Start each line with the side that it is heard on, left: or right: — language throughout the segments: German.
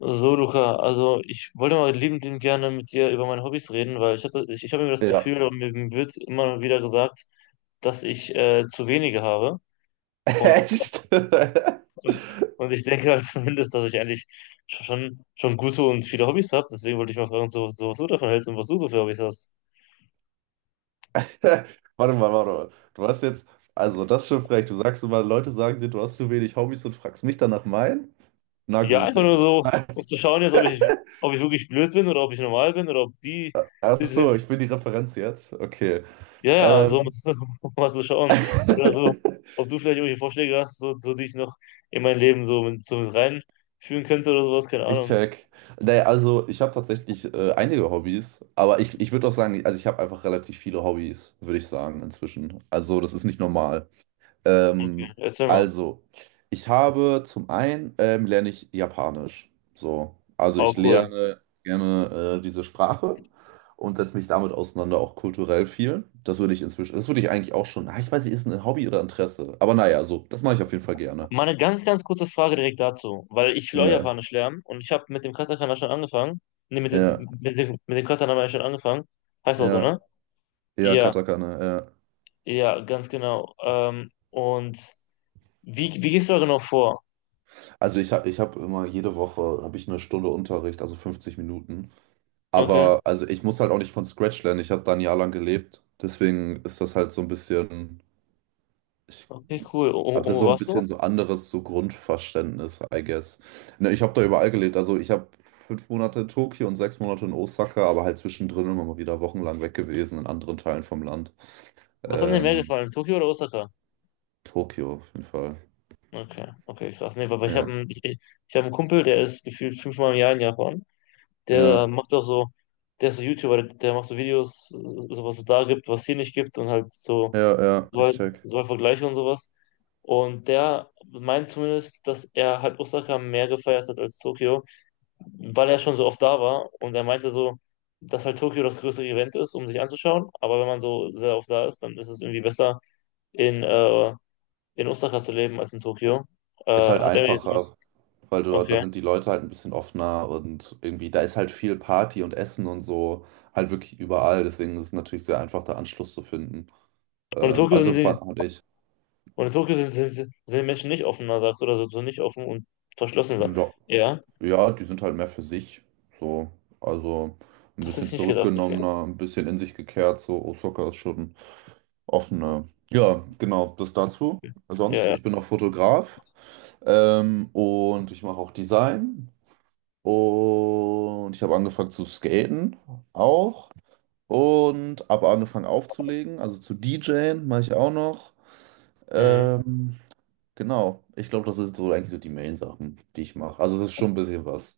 left: So, Luca, also ich wollte mal liebend gerne mit dir über meine Hobbys reden, weil ich habe immer das
right: Ja.
left: Gefühl, und mir wird immer wieder gesagt, dass ich zu wenige habe. Und,
right: Echt?
left: und, und ich denke halt zumindest, dass ich eigentlich schon gute und viele Hobbys habe. Deswegen wollte ich mal fragen, so, was du davon hältst und was du so für Hobbys hast.
right: Warte mal, warte mal. Du hast jetzt, also das ist schon frech. Du sagst immer, Leute sagen dir, du hast zu wenig Hobbys und fragst mich dann nach meinen? Na
left: Ja,
right: gut,
left: einfach nur
right: Digga.
left: so,
right: Nein.
left: um zu schauen jetzt, ob ich wirklich blöd bin oder ob ich normal bin oder ob die
right: Ach so, ich bin die Referenz jetzt. Okay.
left: ja, ja, so
right: Ähm.
left: musst du, musst du schauen. Oder so, ob du vielleicht irgendwelche Vorschläge hast, so die ich noch in mein Leben so mit reinführen könnte oder sowas, keine
right: Ich
left: Ahnung.
right: check. Nee, also ich habe tatsächlich einige Hobbys, aber ich würde auch sagen, also ich habe einfach relativ viele Hobbys, würde ich sagen, inzwischen. Also das ist nicht normal.
left: Okay,
right: Ähm,
left: erzähl mal.
right: also, ich habe zum einen lerne ich Japanisch. So, also
left: Auch
right: ich
left: cool.
right: lerne gerne diese Sprache und setze mich damit auseinander, auch kulturell viel. Das würde ich inzwischen, das würde ich eigentlich auch schon. Ah, ich weiß nicht, ist ein Hobby oder Interesse. Aber naja, so, das mache ich auf jeden Fall gerne.
left: Mal eine ganz, ganz kurze Frage direkt dazu, weil ich will auch
right: Ja,
left: Japanisch lernen und ich habe mit dem Katakana schon angefangen. Ne, mit dem,
right: ja,
left: mit dem, mit dem Katakana habe ich schon angefangen. Heißt auch so,
right: ja.
left: ne?
right: Ja,
left: Ja,
right: Katakana, ja.
left: ja, ganz genau. Und wie gehst du da genau vor?
right: Also ich hab immer jede Woche habe ich eine Stunde Unterricht, also 50 Minuten.
left: Okay,
right: Aber also ich muss halt auch nicht von Scratch lernen. Ich habe da ein Jahr lang gelebt. Deswegen ist das halt so ein bisschen, ich
left: okay, cool. Und,
right: habe
left: und
right: das
left: wo
right: so ein
left: warst du?
right: bisschen so anderes so Grundverständnis, I guess. Ne, ich habe da überall gelebt. Also ich habe 5 Monate in Tokio und 6 Monate in Osaka, aber halt zwischendrin immer mal wieder wochenlang weg gewesen in anderen Teilen vom Land.
left: Was hat dir mehr
right: Ähm,
left: gefallen, Tokio oder Osaka?
right: Tokio auf jeden Fall.
left: Okay, okay, krass. Nee, aber ich habe
right: Ja.
left: einen, ich, ich ich hab einen Kumpel, der ist gefühlt fünfmal im Jahr in Japan. Der
right: Ja,
left: macht auch so, der ist so YouTuber, der macht so Videos, so was es da gibt, was es hier nicht gibt und halt so,
right: ja, ja,
left: so
right: ich
left: halt,
right: check.
left: so halt Vergleiche und sowas. Und der meint zumindest, dass er halt Osaka mehr gefeiert hat als Tokio, weil er schon so oft da war. Und er meinte so, dass halt Tokio das größere Event ist, um sich anzuschauen. Aber wenn man so sehr oft da ist, dann ist es irgendwie besser, in äh, in Osaka zu leben als in Tokio.
right: Ist halt
left: Hat er jetzt.
right: einfacher, weil du, da
left: Okay.
right: sind die Leute halt ein bisschen offener und irgendwie, da ist halt viel Party und Essen und so, halt wirklich überall. Deswegen ist es natürlich sehr einfach, da Anschluss zu finden.
left: Und in Tokio sind
right: Also
left: sie,
right: fand ich,
left: und in Tokio sind, sind, sind die Menschen nicht offener, sagst du, oder so, nicht offen und verschlossener.
right: ja,
left: Ja,
right: ja, die sind halt mehr für sich. So, also ein
left: das hätte
right: bisschen
left: ich nicht gedacht, okay.
right: zurückgenommener, ein bisschen in sich gekehrt. So, Osaka ist schon offener. Ja, genau, das dazu.
left: Ja,
right: Sonst,
left: ja.
right: ich bin auch Fotograf und ich mache auch Design. Und ich habe angefangen zu skaten auch. Und habe angefangen aufzulegen, also zu DJen mache ich auch noch.
left: Mhm.
right: Ähm, genau, ich glaube, das sind so eigentlich so die Main-Sachen, die ich mache. Also das ist schon ein bisschen was.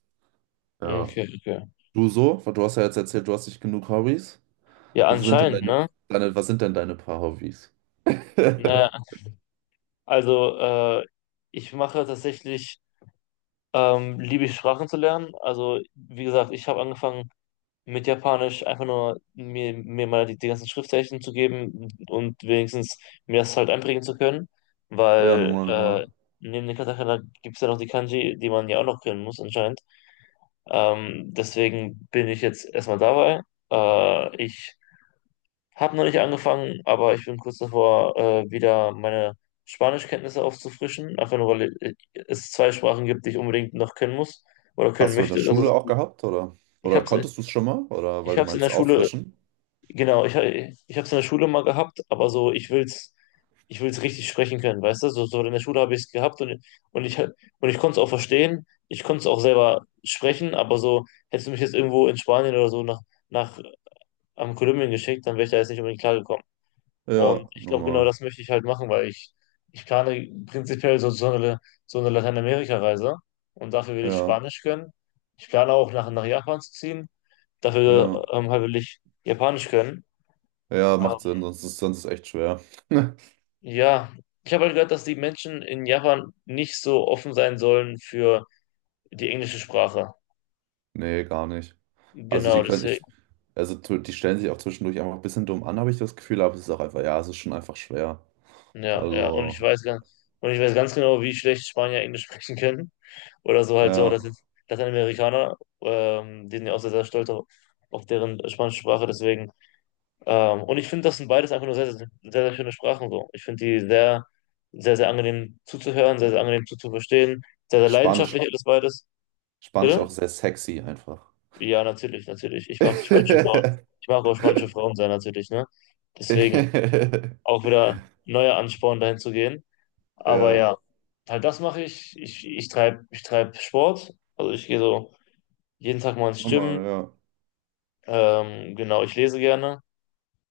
right: Ja.
left: Okay, okay.
right: Du so? Weil Du hast ja jetzt erzählt, du hast nicht genug Hobbys.
left: Ja,
right: Was sind denn
left: anscheinend,
right: deine,
left: ne?
right: Was sind denn deine paar Hobbys?
left: Naja, also, ich mache tatsächlich, liebe ich Sprachen zu lernen. Also, wie gesagt, ich habe angefangen, mit Japanisch einfach nur mir mal die ganzen Schriftzeichen zu geben und wenigstens mir das halt einprägen zu können,
right: Ja,
left: weil
right: normal, normal.
left: neben den Katakana gibt es ja noch die Kanji, die man ja auch noch können muss anscheinend. Deswegen bin ich jetzt erstmal dabei. Ich habe noch nicht angefangen, aber ich bin kurz davor, wieder meine Spanischkenntnisse aufzufrischen, einfach nur, weil es zwei Sprachen gibt, die ich unbedingt noch können muss oder können
right: Hast du in der
left: möchte. Das
right: Schule
left: ist,
right: auch gehabt, oder?
left: ich
right: Oder
left: habe es
right: konntest du es schon mal? Oder weil
left: ich
right: du
left: hab's in der
right: meintest
left: Schule
right: auffrischen?
left: Genau, ich habe es in der Schule mal gehabt, aber so, ich will's richtig sprechen können, weißt du? So in der Schule habe ich es gehabt und ich konnte es auch verstehen, ich konnte es auch selber sprechen, aber so, hättest du mich jetzt irgendwo in Spanien oder so nach, am Kolumbien geschickt, dann wäre ich da jetzt nicht unbedingt klargekommen. Und
right: Ja,
left: ich glaube, genau
right: normal.
left: das möchte ich halt machen, weil ich plane prinzipiell so eine Lateinamerika-Reise und dafür will ich
right: Ja,
left: Spanisch können. Ich plane auch nach Japan zu ziehen, dafür
right: ja.
left: halt will ich Japanisch können.
right: Ja, macht Sinn, sonst ist echt schwer.
left: Ja, ich habe halt gehört, dass die Menschen in Japan nicht so offen sein sollen für die englische Sprache.
right: Nee, gar nicht. Also die
left: Genau,
right: können ich,
left: deswegen.
right: also die stellen sich auch zwischendurch einfach ein bisschen dumm an, habe ich das Gefühl, aber es ist auch einfach, ja, es ist schon einfach schwer.
left: Ja, ja. Und
right: Also,
left: ich weiß ganz, und ich weiß ganz genau, wie schlecht Spanier Englisch sprechen können. Oder so halt so, dass
right: ja.
left: jetzt Lateinamerikaner, die sind ja auch sehr, sehr stolz auf deren spanische Sprache, deswegen. Und ich finde, das sind beides einfach nur sehr, sehr, sehr, sehr schöne Sprachen so. Ich finde die sehr, sehr, sehr angenehm zuzuhören, sehr, sehr angenehm zuzuverstehen, sehr, sehr
right: Spanisch,
left: leidenschaftlich alles beides.
right: Spanisch
left: Bitte?
right: auch sehr sexy einfach.
left: Ja, natürlich, natürlich. Ich mag spanische Frauen. Ich mag auch spanische Frauen sein, natürlich, ne? Deswegen auch wieder neuer Ansporn, dahin zu gehen. Aber
right: Ja,
left: ja, halt das mache ich. Ich treibe ich treib Sport. Also ich gehe so jeden Tag mal ins Gym.
right: nochmal, ja.
left: Genau, ich lese gerne.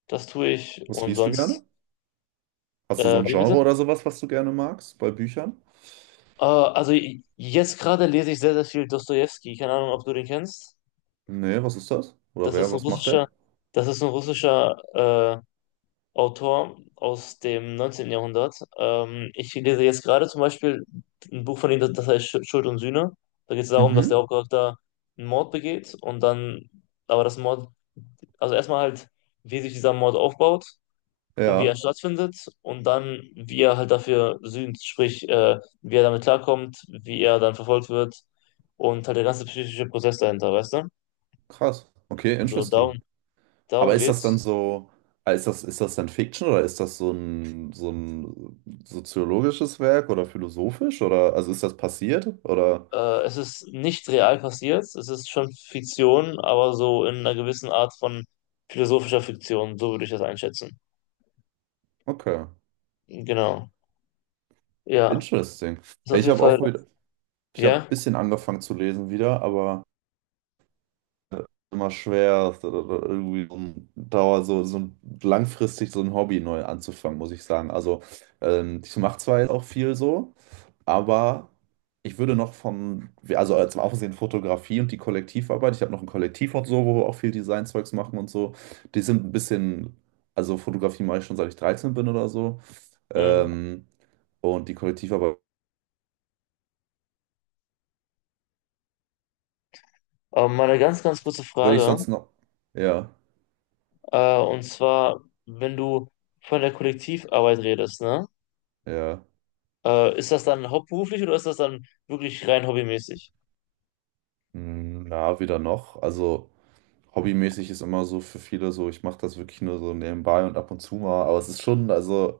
left: Das tue ich.
right: Was
left: Und
right: liest du
left: sonst,
right: gerne? Hast du so ein
left: wie
right: Genre
left: bitte?
right: oder sowas, was du gerne magst bei Büchern?
left: Also jetzt gerade lese ich sehr, sehr viel Dostojewski. Keine Ahnung, ob du den kennst.
right: Nee, was ist das? Oder
left: Das
right: wer,
left: ist ein
right: was macht
left: russischer,
right: der?
left: das ist ein russischer, Autor aus dem 19. Jahrhundert. Ich lese jetzt gerade zum Beispiel ein Buch von ihm, das heißt Schuld und Sühne. Da geht es darum, dass der
right: Mhm.
left: Hauptcharakter einen Mord begeht und dann, aber das Mord, also erstmal halt, wie sich dieser Mord aufbaut und wie er
right: Ja,
left: stattfindet und dann, wie er halt dafür sühnt, sprich, wie er damit klarkommt, wie er dann verfolgt wird und halt der ganze psychische Prozess dahinter, weißt du?
right: krass. Okay,
left: So, darum,
right: interesting. Aber
left: darum
right: ist das dann
left: geht's.
right: so, ist das dann Fiction oder ist das so ein soziologisches Werk oder philosophisch oder, also ist das passiert oder,
left: Es ist nicht real passiert, es ist schon Fiktion, aber so in einer gewissen Art von philosophischer Fiktion, so würde ich das einschätzen.
right: okay,
left: Genau. Ja,
right: interesting.
left: ist
right: Ja,
left: auf jeden Fall,
right: ich habe ein
left: ja.
right: bisschen angefangen zu lesen wieder, aber. Immer schwer, ist oder irgendwie so ein Dauer, langfristig so ein Hobby neu anzufangen, muss ich sagen. Also ich mache zwar jetzt auch viel so, aber ich würde noch von, also zum Aufsehen Fotografie und die Kollektivarbeit, ich habe noch ein Kollektiv und so, wo wir auch viel Designzeugs machen und so, die sind ein bisschen, also Fotografie mache ich schon seit ich 13 bin oder so.
left: Mhm.
right: Ähm, und die Kollektivarbeit
left: Aber mal eine ganz, ganz kurze
right: würde ich
left: Frage.
right: sonst noch, ja,
left: Und zwar, wenn du von der Kollektivarbeit redest, ne?
right: ja,
left: Ist das dann hauptberuflich oder ist das dann wirklich rein hobbymäßig?
right: Ja, wieder noch, also. Hobbymäßig ist immer so für viele so, ich mache das wirklich nur so nebenbei und ab und zu mal, aber es ist schon, also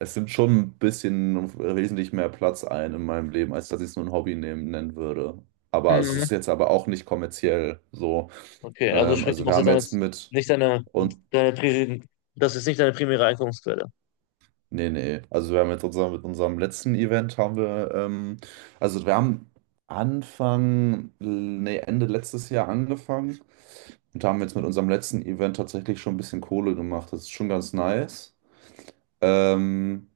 right: es nimmt schon ein bisschen wesentlich mehr Platz ein in meinem Leben, als dass ich es nur ein Hobby nehmen, nennen würde. Aber es
left: Mhm.
right: ist jetzt aber auch nicht kommerziell so.
left: Okay, also sprich, du
right: Also wir
left: machst jetzt
right: haben
left: damit
right: jetzt mit,
left: nicht deine,
right: und
left: deine, Pri- das ist nicht deine primäre Einkommensquelle.
right: nee, nee. Also wir haben jetzt unser, mit unserem letzten Event haben wir, also wir haben Anfang, nee, Ende letztes Jahr angefangen und haben jetzt mit unserem letzten Event tatsächlich schon ein bisschen Kohle gemacht. Das ist schon ganz nice. Ähm,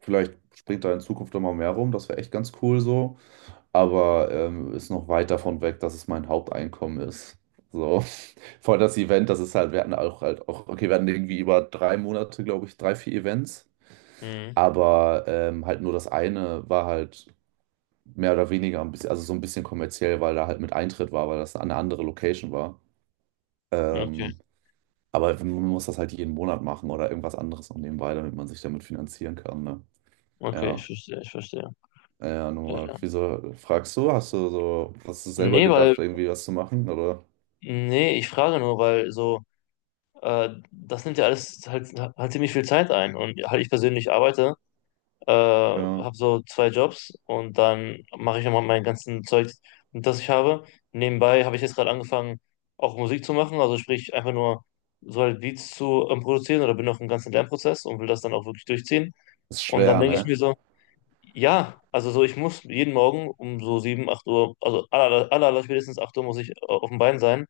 right: vielleicht springt da in Zukunft immer mehr rum, das wäre echt ganz cool so. Aber ist noch weit davon weg, dass es mein Haupteinkommen ist. So, vor allem das Event, das ist halt, wir hatten auch halt auch, okay, wir hatten irgendwie über 3 Monate, glaube ich, drei, vier Events.
left: Mhm.
right: Aber halt nur das eine war halt mehr oder weniger ein bisschen, also so ein bisschen kommerziell, weil da halt mit Eintritt war, weil das eine andere Location war.
left: Okay.
right: Ähm, aber man muss das halt jeden Monat machen oder irgendwas anderes noch nebenbei, damit man sich damit finanzieren kann. Ne?
left: Okay, ich
right: Ja,
left: verstehe, ich verstehe.
right: ja, ja, nur
left: Ja,
right: mal.
left: ja.
right: Wieso fragst du? Hast du so, hast du selber
left: Nee,
right: gedacht, irgendwie was zu machen? Oder?
left: nee, ich frage nur, weil so, das nimmt ja alles halt ziemlich viel Zeit ein. Und halt ich persönlich
right: Ja.
left: habe so zwei Jobs und dann mache ich immer mein ganzen Zeug, das ich habe. Nebenbei habe ich jetzt gerade angefangen, auch Musik zu machen, also sprich einfach nur so halt Beats zu produzieren oder bin noch im ganzen Lernprozess und will das dann auch wirklich durchziehen.
right: Ist
left: Und dann
right: schwer,
left: denke ich
right: ne?
left: mir so: Ja, also so, ich muss jeden Morgen um so 7 8 Uhr, also aller spätestens 8 Uhr muss ich auf dem Bein sein,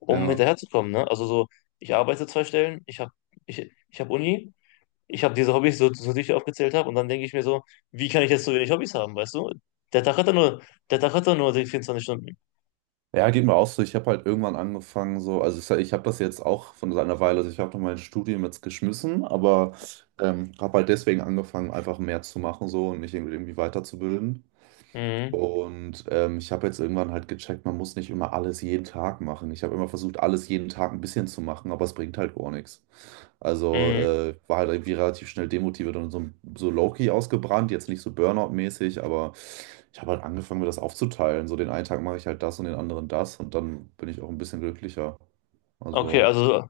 left: um
right: Ja.
left: hinterherzukommen, ne? Also so, ich arbeite zwei Stellen, ich hab Uni, ich habe diese Hobbys, so die ich aufgezählt habe, und dann denke ich mir so, wie kann ich jetzt so wenig Hobbys haben, weißt du? Der Tag hat doch nur, der Tag hat doch nur 24 Stunden.
right: Ja, geht mir auch so. Ich habe halt irgendwann angefangen, so, also ich, ich habe das jetzt auch von einer Weile, also ich habe noch mein Studium jetzt geschmissen, aber habe halt deswegen angefangen, einfach mehr zu machen so und mich irgendwie weiterzubilden.
left: Mhm,
right: Und ich habe jetzt irgendwann halt gecheckt, man muss nicht immer alles jeden Tag machen. Ich habe immer versucht, alles jeden Tag ein bisschen zu machen, aber es bringt halt gar nichts. Also
left: mhm.
right: war halt irgendwie relativ schnell demotiviert und so, so low-key ausgebrannt, jetzt nicht so Burnout-mäßig, aber ich habe halt angefangen, mir das aufzuteilen. So den einen Tag mache ich halt das und den anderen das und dann bin ich auch ein bisschen glücklicher.
left: Okay,
right: Also
left: also,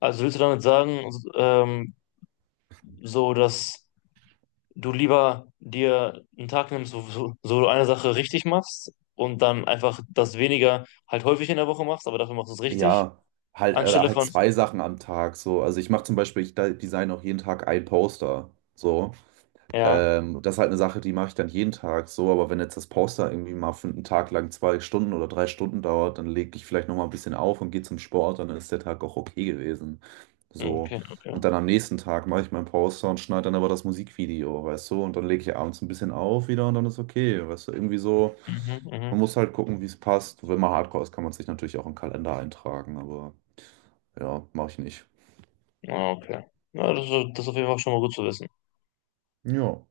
left: also willst du damit sagen, ähm, so dass du lieber dir einen Tag nimmst, wo so du eine Sache richtig machst und dann einfach das weniger halt häufig in der Woche machst, aber dafür machst du es richtig,
right: ja, halt oder
left: anstelle
right: halt
left: von,
right: zwei Sachen am Tag so. Also ich mache zum Beispiel, ich design auch jeden Tag ein Poster. So.
left: ja,
right: Das ist halt eine Sache, die mache ich dann jeden Tag so, aber wenn jetzt das Poster irgendwie mal für einen Tag lang 2 Stunden oder 3 Stunden dauert, dann lege ich vielleicht nochmal ein bisschen auf und gehe zum Sport, dann ist der Tag auch okay gewesen. So.
left: okay, okay,
right: Und dann am nächsten Tag mache ich mein Poster und schneide dann aber das Musikvideo, weißt du? Und dann lege ich abends ein bisschen auf wieder und dann ist okay, weißt du? Irgendwie so,
left: mhm, mhm,
right: man muss halt gucken, wie es passt. Wenn man Hardcore ist, kann man sich natürlich auch im Kalender eintragen, aber ja, mache ich nicht.
left: ah, okay. Ja, das ist auf jeden Fall schon mal gut zu wissen.
right: Ja.